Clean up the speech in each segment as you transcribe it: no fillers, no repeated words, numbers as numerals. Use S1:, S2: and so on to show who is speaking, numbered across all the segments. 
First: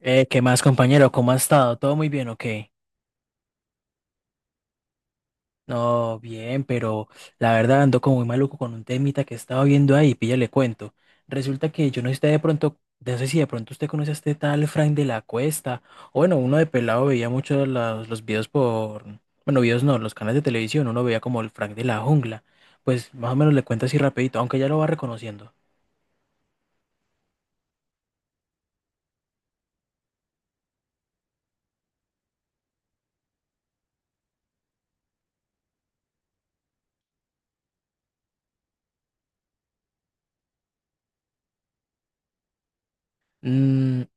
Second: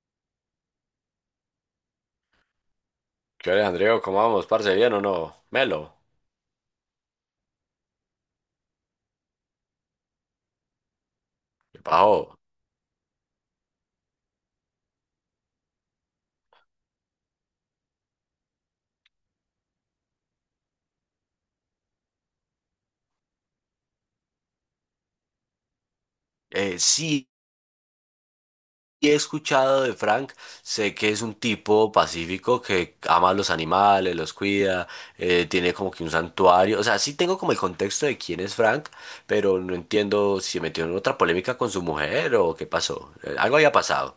S1: ¿Qué más, compañero? ¿Cómo ha estado? ¿Todo muy bien o qué?
S2: ¿Qué hora, Andreo? ¿Cómo vamos, parce? ¿Bien o no? Melo,
S1: No, bien, pero la verdad ando como muy maluco con un temita que estaba viendo ahí, píllale cuento. Resulta
S2: ¿qué
S1: que yo no sé si de
S2: pasó?
S1: pronto, no sé si de pronto usted conoce a este tal Frank de la Cuesta. O bueno, uno de pelado veía mucho los videos por, bueno, videos no, los canales de televisión, uno veía como el Frank de la Jungla. Pues más o menos le cuento así rapidito, aunque ya lo va reconociendo.
S2: Sí, he escuchado de Frank, sé que es un tipo pacífico que ama a los animales, los cuida, tiene como que un santuario. O sea, sí tengo como el contexto de quién es Frank, pero no entiendo si se metió en otra polémica con su mujer o qué pasó. Algo había
S1: Mm,
S2: pasado.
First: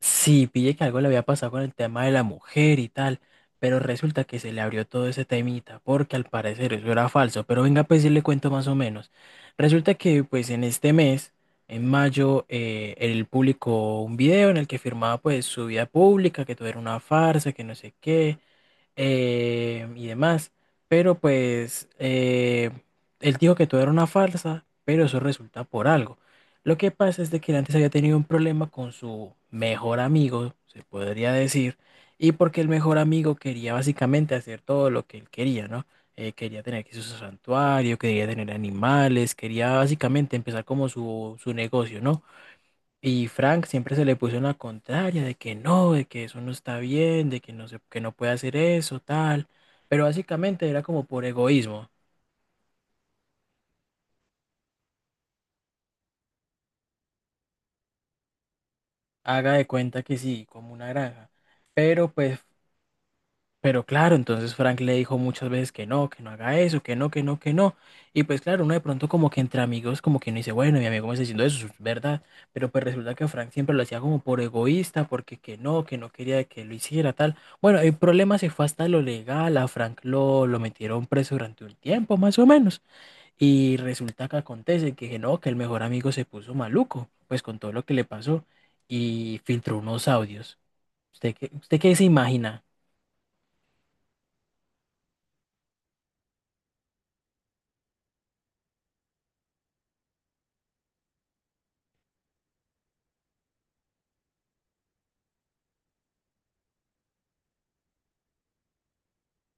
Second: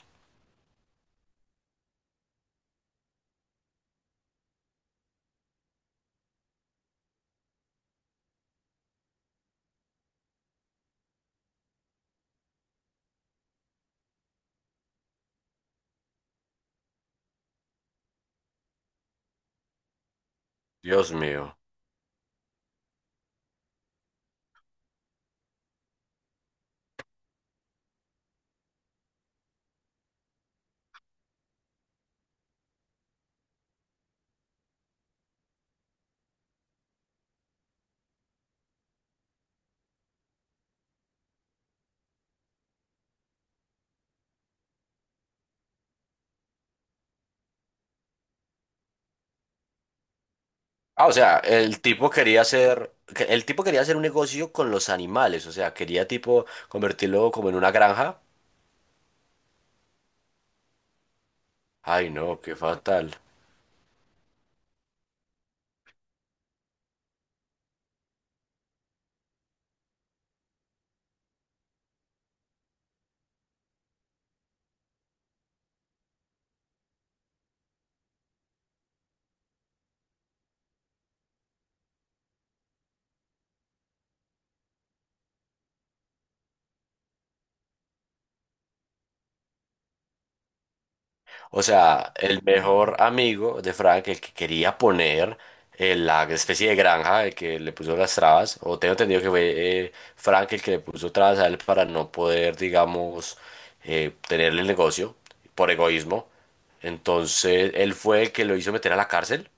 S1: sí, pillé que algo le había pasado con el tema de la mujer y tal, pero resulta que se le abrió todo ese temita, porque al parecer eso era falso, pero venga pues sí le cuento más o menos. Resulta que pues en este mes, en mayo, él publicó un video en el que firmaba pues su vida pública, que todo era una farsa, que no sé qué, y demás.
S2: Dios
S1: Pero
S2: mío.
S1: pues él dijo que todo era una farsa, pero eso resulta por algo. Lo que pasa es de que él antes había tenido un problema con su mejor amigo, se podría decir, y porque el mejor amigo quería básicamente hacer todo lo que él quería, ¿no? Quería tener aquí su santuario, quería tener animales, quería básicamente empezar como su negocio, ¿no? Y Frank siempre se le puso en la contraria de que no, de que eso no está bien, de que no se, que no puede hacer eso, tal. Pero básicamente era como
S2: Ah, o
S1: por
S2: sea, el
S1: egoísmo.
S2: tipo quería hacer, el tipo quería hacer un negocio con los animales, o sea, quería tipo convertirlo como en una granja.
S1: Haga de cuenta que sí, como una granja.
S2: Ay,
S1: Pero pues
S2: no, qué fatal.
S1: pero claro, entonces Frank le dijo muchas veces que no haga eso, que no, que no, que no. Y pues claro, uno de pronto como que entre amigos como que no dice, bueno, mi amigo me está diciendo eso, es verdad. Pero pues resulta que Frank siempre lo hacía como por egoísta, porque que no quería que lo hiciera tal. Bueno, el problema se fue hasta lo legal, a Frank lo metieron preso durante un tiempo más o menos. Y resulta que acontece que no, que el mejor amigo se puso maluco, pues con todo lo que le pasó y filtró unos audios.
S2: O
S1: Usted qué se
S2: sea, el
S1: imagina?
S2: mejor amigo de Frank, el que quería poner la especie de granja, el que le puso las trabas, o tengo entendido que fue Frank el que le puso trabas a él para no poder, digamos, tenerle el negocio por egoísmo. Entonces, él fue el que lo hizo meter a la cárcel.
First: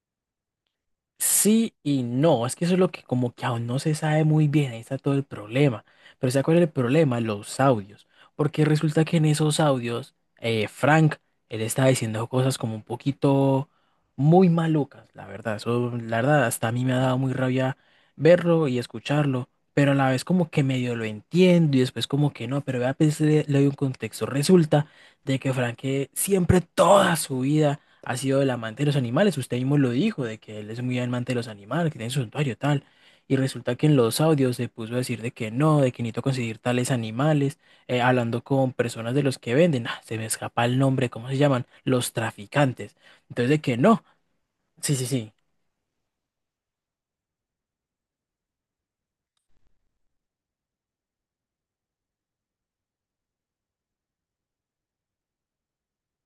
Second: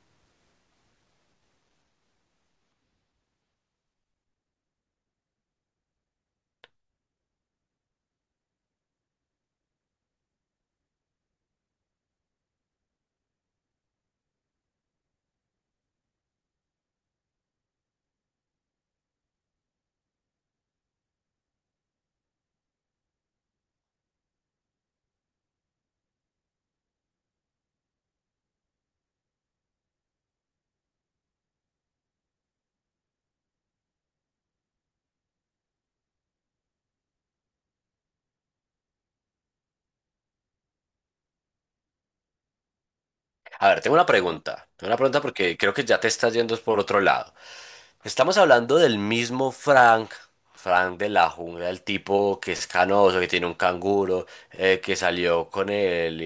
S1: Sí y no, es que eso es lo que como que aún no se sabe muy bien, ahí está todo el problema. Pero ¿se acuerda el problema? Los audios. Porque resulta que en esos audios, Frank, él estaba diciendo cosas como un poquito muy malucas, la verdad. Eso, la verdad, hasta a mí me ha dado muy rabia verlo y escucharlo, pero a la vez como que medio lo entiendo y después como que no, pero vea, pues le, doy un contexto. Resulta de que Frank siempre toda su vida ha sido el amante de los animales. Usted mismo lo dijo, de que él es muy amante de los animales, que tiene su santuario tal. Y resulta que en los audios se puso a decir de que no, de que necesito conseguir tales animales, hablando con personas de los que venden. Ah, se me escapa el nombre, ¿cómo se llaman? Los traficantes. Entonces de
S2: A
S1: que
S2: ver, tengo
S1: no.
S2: una pregunta. Tengo
S1: Sí,
S2: una
S1: sí,
S2: pregunta
S1: sí.
S2: porque creo que ya te estás yendo por otro lado. Estamos hablando del mismo Frank, Frank de la Jungla, el tipo que es canoso, que tiene un canguro, que salió con el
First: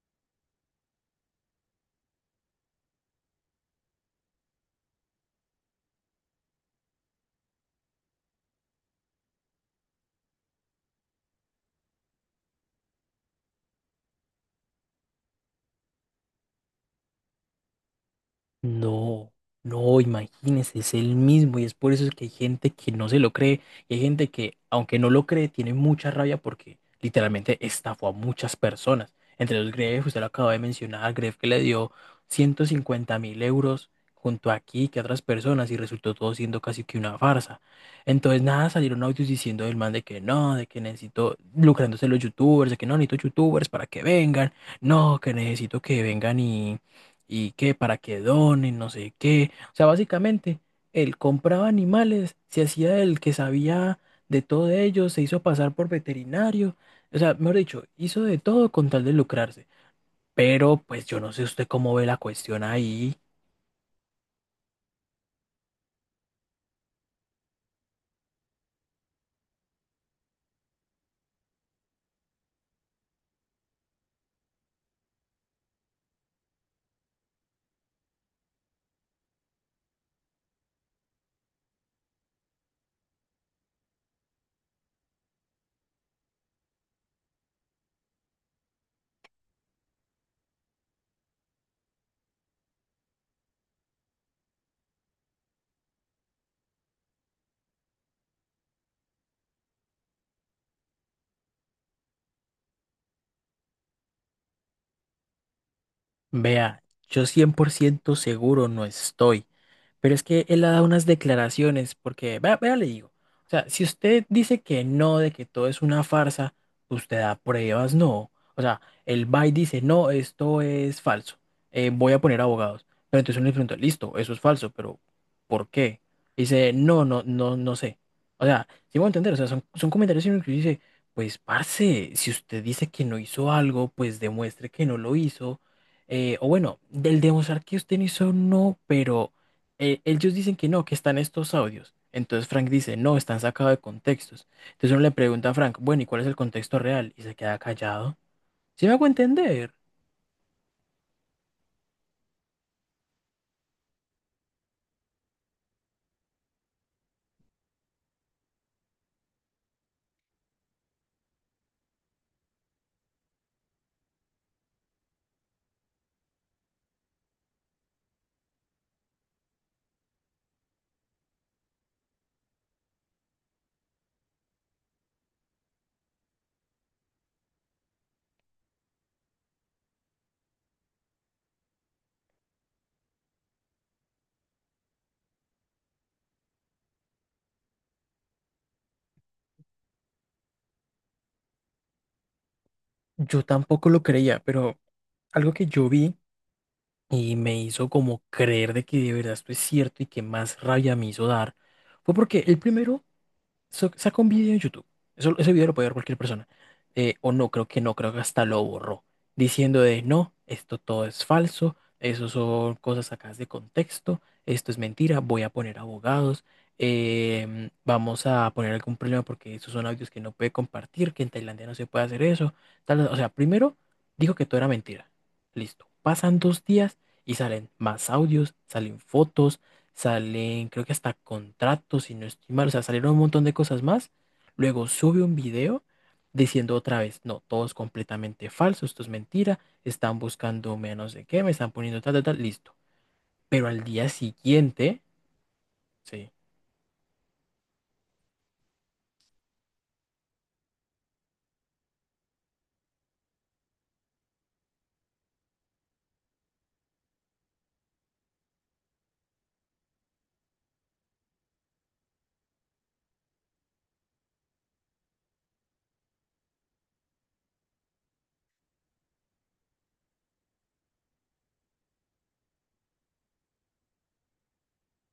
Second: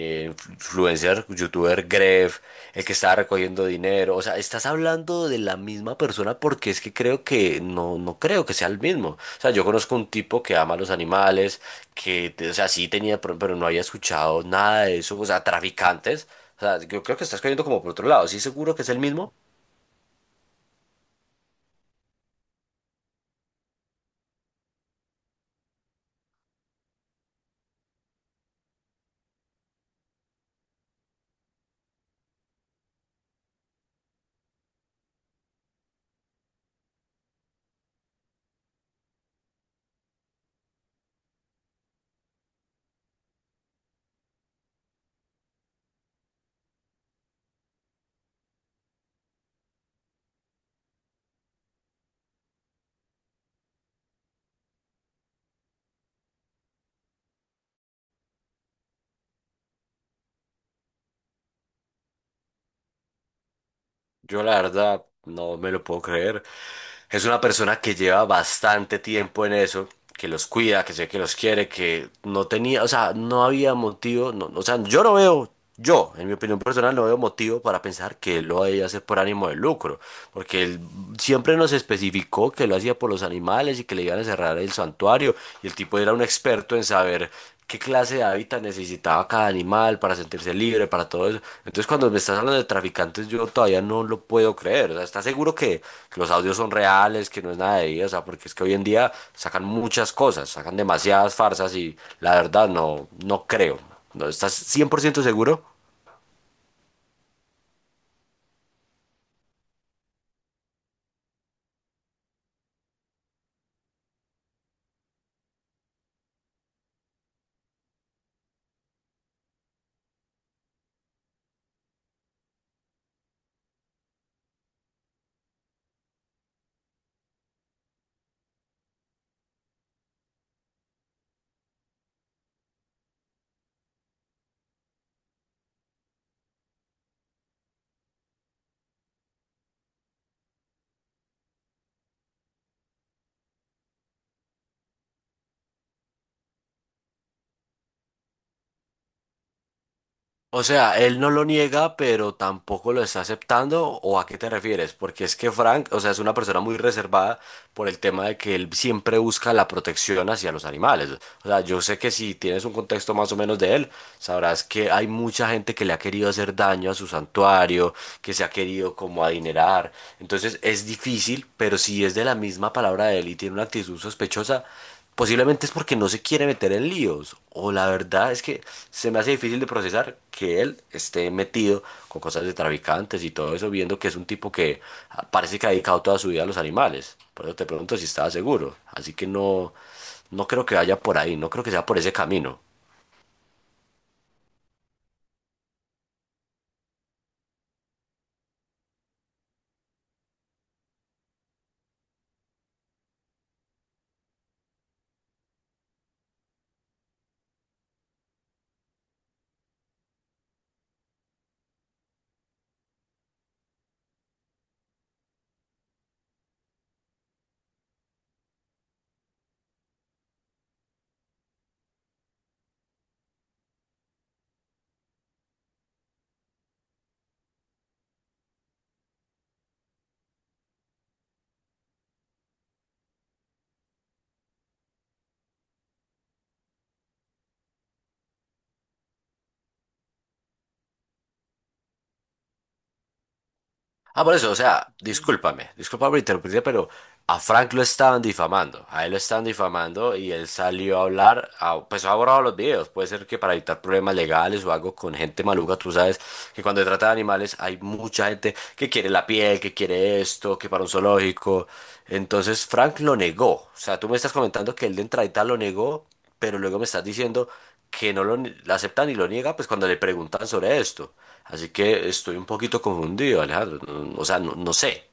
S2: influencer, youtuber Gref, el que estaba recogiendo dinero. O sea, estás hablando de la misma persona porque es que creo que no, no creo que sea el mismo. O sea, yo conozco un tipo que ama a los animales, que, o sea, sí tenía, pero no había escuchado nada de eso. O sea, traficantes. O sea, yo creo que estás cayendo como por otro lado. Sí, seguro que es el
S1: No,
S2: mismo.
S1: no, imagínese, es el mismo y es por eso que hay gente que no se lo cree y hay gente que, aunque no lo cree, tiene mucha rabia porque literalmente estafó a muchas personas. Entre los Greff, usted lo acaba de mencionar, Greff que le dio 150.000 euros junto a aquí que a otras personas y resultó todo siendo casi que una farsa. Entonces, nada, salieron audios diciendo del man de que no, de que necesito lucrándose los youtubers, de que no necesito youtubers para que vengan, no, que necesito que vengan y que para que donen, no sé qué. O sea, básicamente, él compraba animales, se hacía el que sabía de todo de ellos, se hizo pasar por veterinario, o sea, mejor dicho, hizo de todo con tal de lucrarse. Pero pues yo no sé usted cómo ve la cuestión ahí.
S2: Yo la verdad no me lo puedo creer. Es una persona que lleva bastante tiempo en eso, que los cuida, que sé que los quiere, que no tenía, o sea, no había motivo, no, o sea, yo no veo, yo, en mi opinión personal, no veo motivo para pensar que él lo haya hacer por ánimo de lucro, porque él siempre nos especificó que lo hacía por los animales y que le iban a cerrar el santuario, y el tipo era un experto en saber qué clase de hábitat necesitaba cada animal para sentirse libre, para todo eso. Entonces, cuando me estás hablando de traficantes, yo todavía no lo puedo creer. O sea, ¿estás seguro que los audios son reales, que no es nada de ahí? O sea, porque es que hoy en día sacan muchas cosas, sacan demasiadas farsas y la verdad no, no creo. ¿No estás 100% seguro?
S1: Vea, yo 100% seguro no estoy. Pero es que él ha dado unas declaraciones, porque, vea, vea, le digo, o sea, si usted dice que no, de que todo es una farsa, usted da pruebas, no. O sea, él va y dice, no, esto es falso, voy a poner abogados. Pero entonces uno le pregunta, listo, eso es falso, pero ¿por qué? Dice, no, no, no, no sé. O sea, sí me voy a entender, o sea, son comentarios en los que uno dice, pues, parce, si usted dice que no hizo algo, pues demuestre que no lo hizo. O bueno, del demostrar que usted no hizo, no, pero ellos dicen que no, que están estos audios. Entonces Frank dice, no, están sacados de contextos. Entonces uno le pregunta a Frank, bueno, ¿y cuál es el contexto real? Y se queda callado. ¿Sí me hago entender?
S2: O sea, él no lo niega, pero tampoco lo está aceptando. ¿O a qué te refieres? Porque es que Frank, o sea, es una persona muy reservada por el tema de que él siempre busca la protección hacia los animales. O sea, yo sé que si tienes un contexto más o menos de él, sabrás que hay mucha gente que le ha querido hacer daño a su santuario, que se ha querido como adinerar. Entonces es difícil, pero si es de la misma palabra de él y tiene una actitud sospechosa, posiblemente es porque no se quiere meter en líos. O la verdad es que se me hace difícil de procesar que él esté metido con cosas de traficantes y todo eso, viendo que es un tipo que parece que ha dedicado toda su vida a los animales. Por eso te pregunto si estaba seguro. Así que no, no creo que vaya por ahí, no creo que sea por ese camino.
S1: Yo tampoco lo creía, pero algo que yo vi y me hizo como creer de que de verdad esto es cierto y que más rabia me hizo dar fue porque el primero saca un video en YouTube. Eso, ese video lo puede ver cualquier persona. O no, creo que no, creo que hasta lo borró. Diciendo de no, esto todo es falso, eso son cosas sacadas de contexto, esto es mentira, voy a poner abogados, vamos a poner algún problema porque esos son audios que no puede compartir, que en Tailandia no se puede hacer eso. Tal, o sea, primero dijo que todo era mentira. Listo. Pasan 2 días y salen más audios, salen fotos, salen creo que hasta contratos, si no estoy mal, o sea, salieron un montón de cosas más. Luego sube un video diciendo otra vez, no, todo es completamente falso, esto es mentira, están buscando menos de qué, me están poniendo tal, tal, tal, listo. Pero al día
S2: Ah, por eso, o sea,
S1: siguiente,
S2: discúlpame, disculpa por
S1: sí.
S2: interrumpirte, pero a Frank lo estaban difamando, a él lo estaban difamando y él salió a hablar, pues ha borrado los videos, puede ser que para evitar problemas legales o algo con gente maluca. Tú sabes que cuando se trata de animales hay mucha gente que quiere la piel, que quiere esto, que para un zoológico, entonces Frank lo negó, o sea, tú me estás comentando que él de entradita lo negó, pero luego me estás diciendo que no lo, la acepta ni lo niega, pues cuando le preguntan sobre esto. Así que estoy un poquito confundido, Alejandro. No, O sea, no, no sé.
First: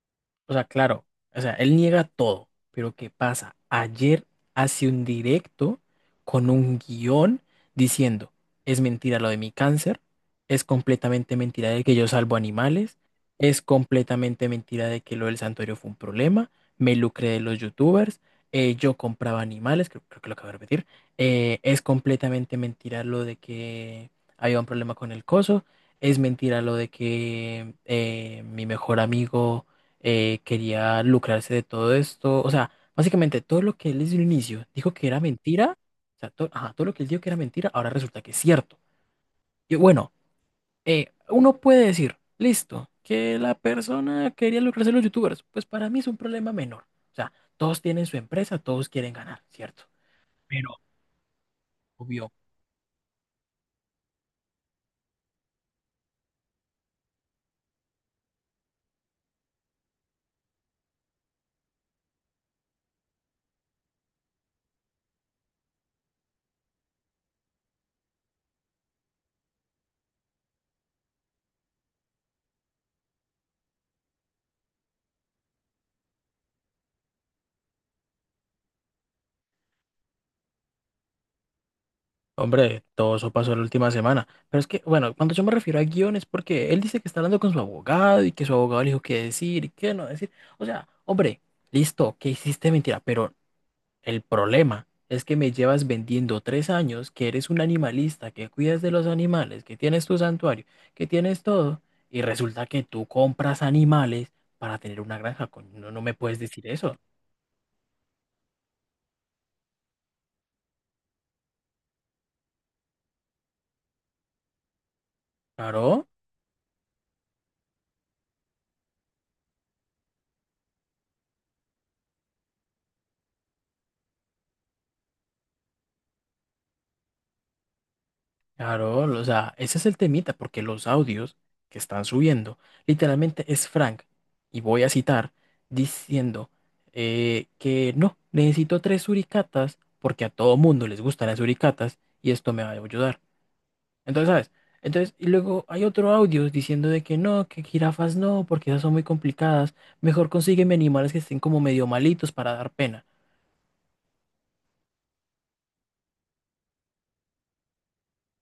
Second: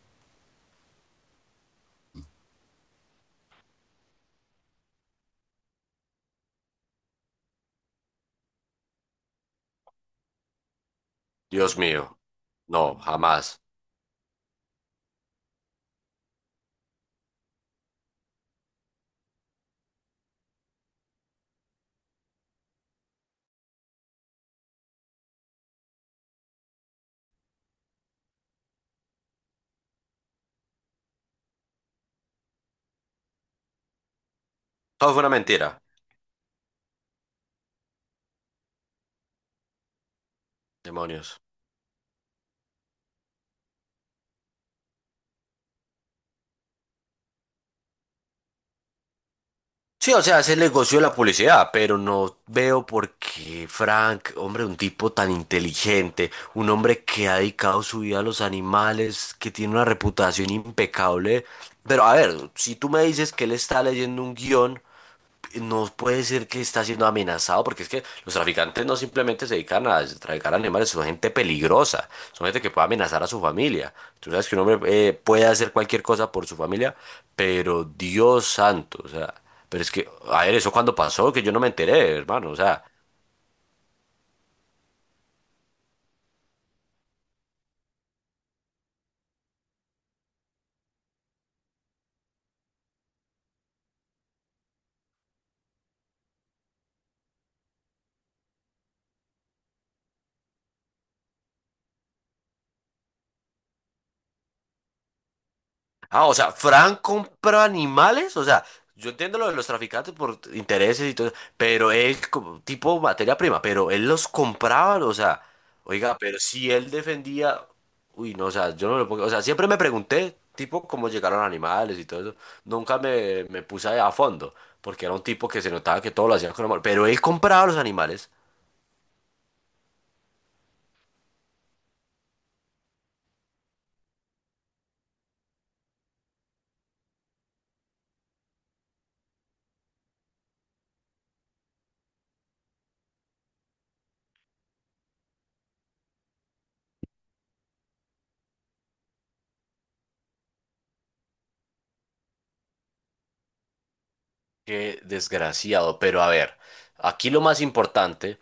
S1: O sea, claro, o sea, él niega todo, pero ¿qué pasa? Ayer hace un directo con un guión diciendo, es mentira lo de mi cáncer, es completamente mentira
S2: Dios
S1: de que yo
S2: mío.
S1: salvo animales,
S2: No,
S1: es
S2: jamás.
S1: completamente mentira de que lo del santuario fue un problema, me lucré de los youtubers, yo compraba animales, creo, que lo acabo de repetir, es completamente mentira lo de que había un problema con el coso, es mentira lo de que mi mejor amigo quería lucrarse de todo esto. O sea, básicamente todo lo que él desde un inicio dijo que
S2: Todo
S1: era
S2: fue una
S1: mentira,
S2: mentira.
S1: o sea, ajá, todo lo que él dijo que era mentira, ahora resulta que es cierto. Y bueno,
S2: Demonios.
S1: uno puede decir, listo, que la persona quería lucrarse de los youtubers. Pues para mí es un problema menor. O sea, todos tienen su empresa, todos quieren ganar, ¿cierto?
S2: Sí, o sea, es el
S1: Pero
S2: negocio de la publicidad, pero
S1: obvio
S2: no veo por qué Frank, hombre, un tipo tan inteligente, un hombre que ha dedicado su vida a los animales, que tiene una reputación impecable. Pero a ver, si tú me dices que él está leyendo un guión no puede decir que está siendo amenazado, porque es que los traficantes no simplemente se dedican a traficar animales, son gente peligrosa, son gente que puede amenazar a su familia. Tú sabes que un hombre puede hacer cualquier cosa por su familia, pero Dios santo, o sea, pero es que, a ver, eso cuando pasó, que yo no me enteré, hermano, o sea,
S1: hombre, todo eso pasó la última semana. Pero es que, bueno, cuando yo me refiero a guión es porque él dice que está hablando con su abogado y que su abogado le dijo qué decir y qué no decir. O sea, hombre, listo, que hiciste mentira, pero el problema es que me llevas vendiendo 3 años, que eres un animalista, que cuidas de los animales, que tienes tu santuario, que tienes todo, y resulta que tú compras animales para tener una granja. Coño, no, no me
S2: ah, o
S1: puedes
S2: sea,
S1: decir eso.
S2: Fran compra animales, o sea, yo entiendo lo de los traficantes por intereses y todo, pero él, como tipo materia prima, pero él los compraba, o sea,
S1: Claro.
S2: oiga, pero si él defendía, uy, no, o sea, yo no lo pongo, o sea, siempre me pregunté, tipo, cómo llegaron animales y todo eso, nunca me, me puse a fondo, porque era un tipo que se notaba que todo lo hacía con amor, pero él compraba los animales,
S1: Claro, o sea, ese es el temita, porque los audios que están subiendo, literalmente es Frank, y voy a citar, diciendo que no, necesito tres suricatas, porque a todo mundo les gustan las suricatas, y esto me va a ayudar. Entonces, ¿sabes? Entonces, y luego hay otro audio diciendo de que no, que jirafas no, porque esas son muy complicadas, mejor consígueme animales que estén como medio malitos para dar pena.
S2: qué desgraciado. Pero a ver, aquí lo más importante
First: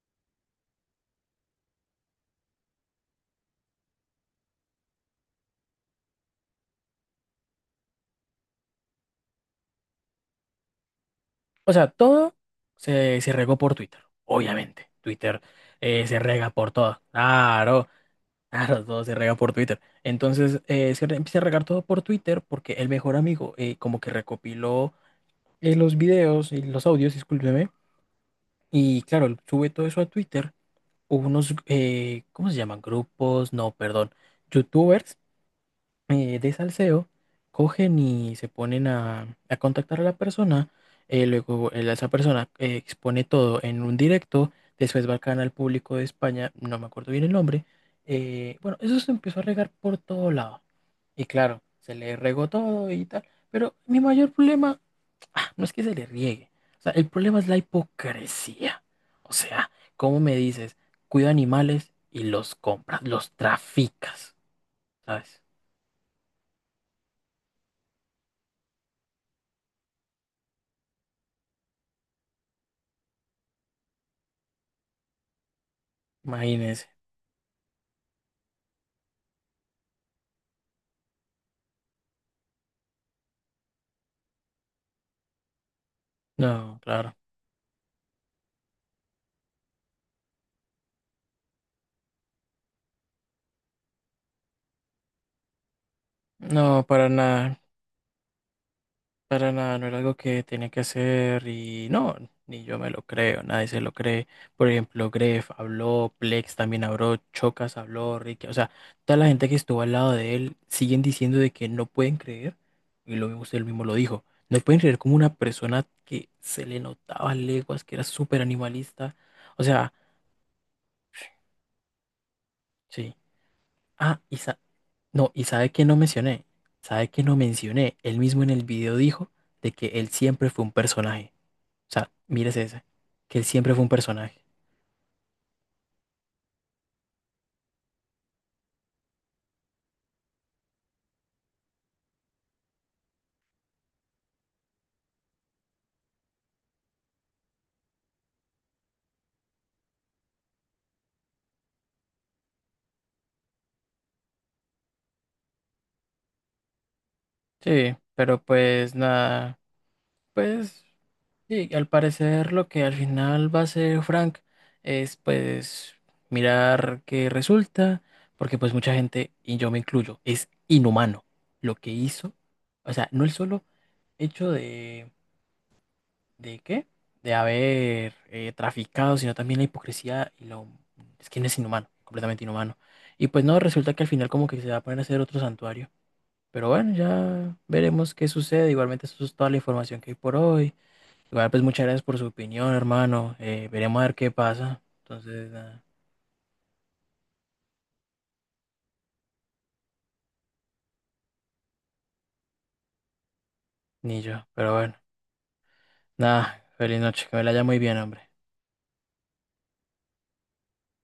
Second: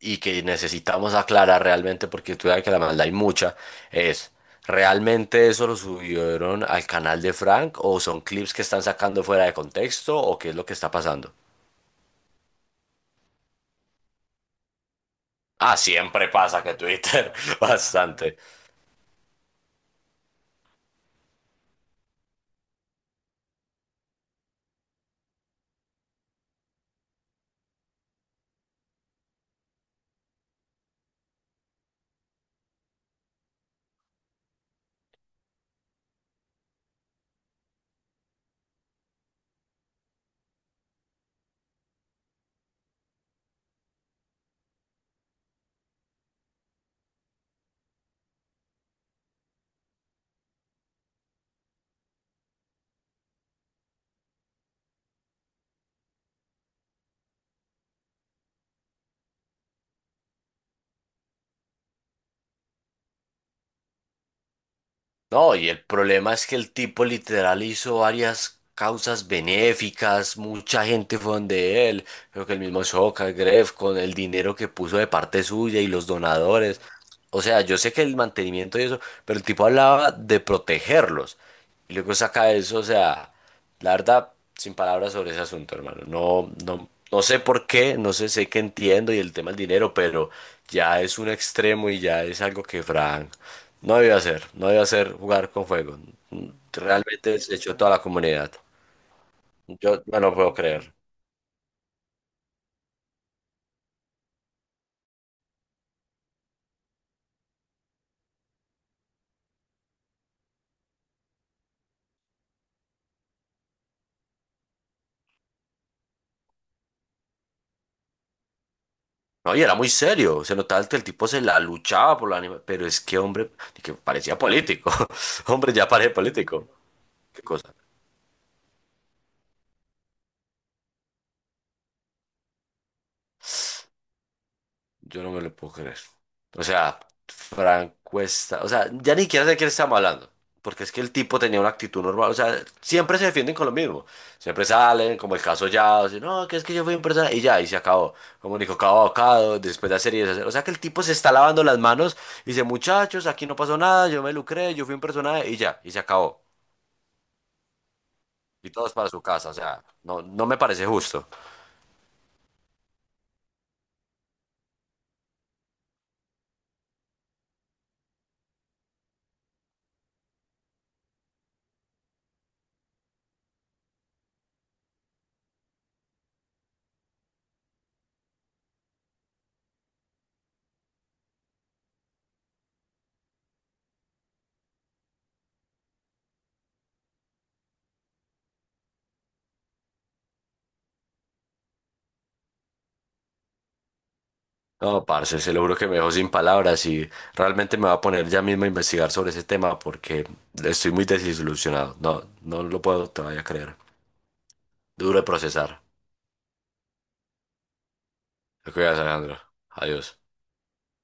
S2: y que necesitamos aclarar realmente, porque tú sabes que la maldad hay mucha, es, ¿realmente eso lo subieron al canal de Frank o son clips que están sacando fuera de contexto o qué es lo que está pasando?
S1: O sea, todo se regó por Twitter, obviamente. Twitter
S2: Ah,
S1: se
S2: siempre
S1: rega
S2: pasa
S1: por
S2: que
S1: todo.
S2: Twitter,
S1: Claro,
S2: bastante.
S1: claro, todo se rega por Twitter. Entonces, se empieza a regar todo por Twitter porque el mejor amigo como que recopiló los videos y los audios, discúlpeme. Y claro, él sube todo eso a Twitter. Hubo unos, ¿cómo se llaman? Grupos, no, perdón, youtubers de salseo, cogen y se ponen a, contactar a la persona, luego esa persona expone todo en un directo, después va al canal público de España, no me acuerdo bien el nombre, bueno, eso se empezó a regar por todo lado, y claro, se le regó todo y tal, pero mi mayor problema ah, no es que se le riegue, o sea, el problema es la hipocresía, o sea, ¿cómo me dices? Cuida animales y los compras, los traficas, ¿sabes?
S2: No, y el problema es que el tipo literal hizo varias causas benéficas, mucha gente fue donde él, creo que el mismo Soca, Gref, con el dinero que puso de parte suya y los donadores.
S1: Imagínense.
S2: O sea, yo sé que el mantenimiento y eso, pero el tipo hablaba de protegerlos. Y luego saca eso, o sea, la verdad, sin palabras sobre ese asunto, hermano. No,
S1: No,
S2: no,
S1: claro.
S2: no sé por qué, no sé, sé que entiendo y el tema del dinero, pero ya es un extremo y ya es algo que Frank no debe hacer, no debe hacer jugar con fuego.
S1: No,
S2: Realmente desechó toda la comunidad.
S1: para nada, no era
S2: Yo,
S1: algo
S2: yo no
S1: que
S2: puedo
S1: tenía que
S2: creer.
S1: hacer y no, ni yo me lo creo, nadie se lo cree. Por ejemplo, Gref habló, Plex también habló, Chocas habló, Ricky, o sea, toda la gente que estuvo al lado de él siguen diciendo de que no pueden creer, y lo mismo usted mismo lo dijo, no pueden creer como una persona que se le notaba leguas, que era súper animalista,
S2: No,
S1: o
S2: y era muy
S1: sea,
S2: serio, se notaba que el tipo se la luchaba por la anima, pero es
S1: sí.
S2: que hombre, que
S1: Ah, y
S2: parecía político.
S1: no, y sabe
S2: Hombre,
S1: que
S2: ya
S1: no
S2: parece
S1: mencioné,
S2: político.
S1: sabe que no
S2: Qué cosa.
S1: mencioné, él mismo en el video dijo de que él siempre fue un personaje. O sea, mírese ese, que él siempre fue un personaje.
S2: Yo no me lo puedo creer. O sea, Frank Cuesta, o sea, ya ni siquiera sé de quién estamos hablando, porque es que el tipo tenía una actitud normal, o sea, siempre se defienden con lo mismo, siempre salen, como el caso ya, o sea, no, que es que yo fui un persona, y ya, y se acabó, como Nico Cabo Abocado, después de hacer y deshacer, o sea, que el tipo se está lavando las manos, y dice, muchachos, aquí no pasó nada, yo me lucré, yo fui un personaje, y ya, y se acabó,
S1: Sí, pero
S2: y todos
S1: pues
S2: para su casa, o
S1: nada,
S2: sea, no, no me
S1: pues
S2: parece justo.
S1: sí, al parecer lo que al final va a hacer Frank es pues mirar qué resulta, porque pues mucha gente, y yo me incluyo, es inhumano lo que hizo. O sea, no el solo hecho de ¿de qué? De haber traficado, sino también la hipocresía y lo... Es que no es inhumano, completamente inhumano. Y pues no, resulta que al final como que se va a poner a hacer otro santuario. Pero bueno, ya veremos qué sucede. Igualmente eso es toda la información que hay por hoy. Igual pues muchas gracias por su opinión, hermano. Veremos a ver qué pasa.
S2: No, parce,
S1: Entonces,
S2: se lo juro
S1: nada,
S2: que me dejó sin palabras y realmente me va a poner ya mismo a investigar sobre ese tema porque estoy muy desilusionado. No, no lo puedo todavía creer.
S1: ni yo. Pero bueno,
S2: Duro de procesar.
S1: nada, feliz noche. Que me la haya muy bien, hombre.
S2: Te cuidas, Alejandro. Adiós.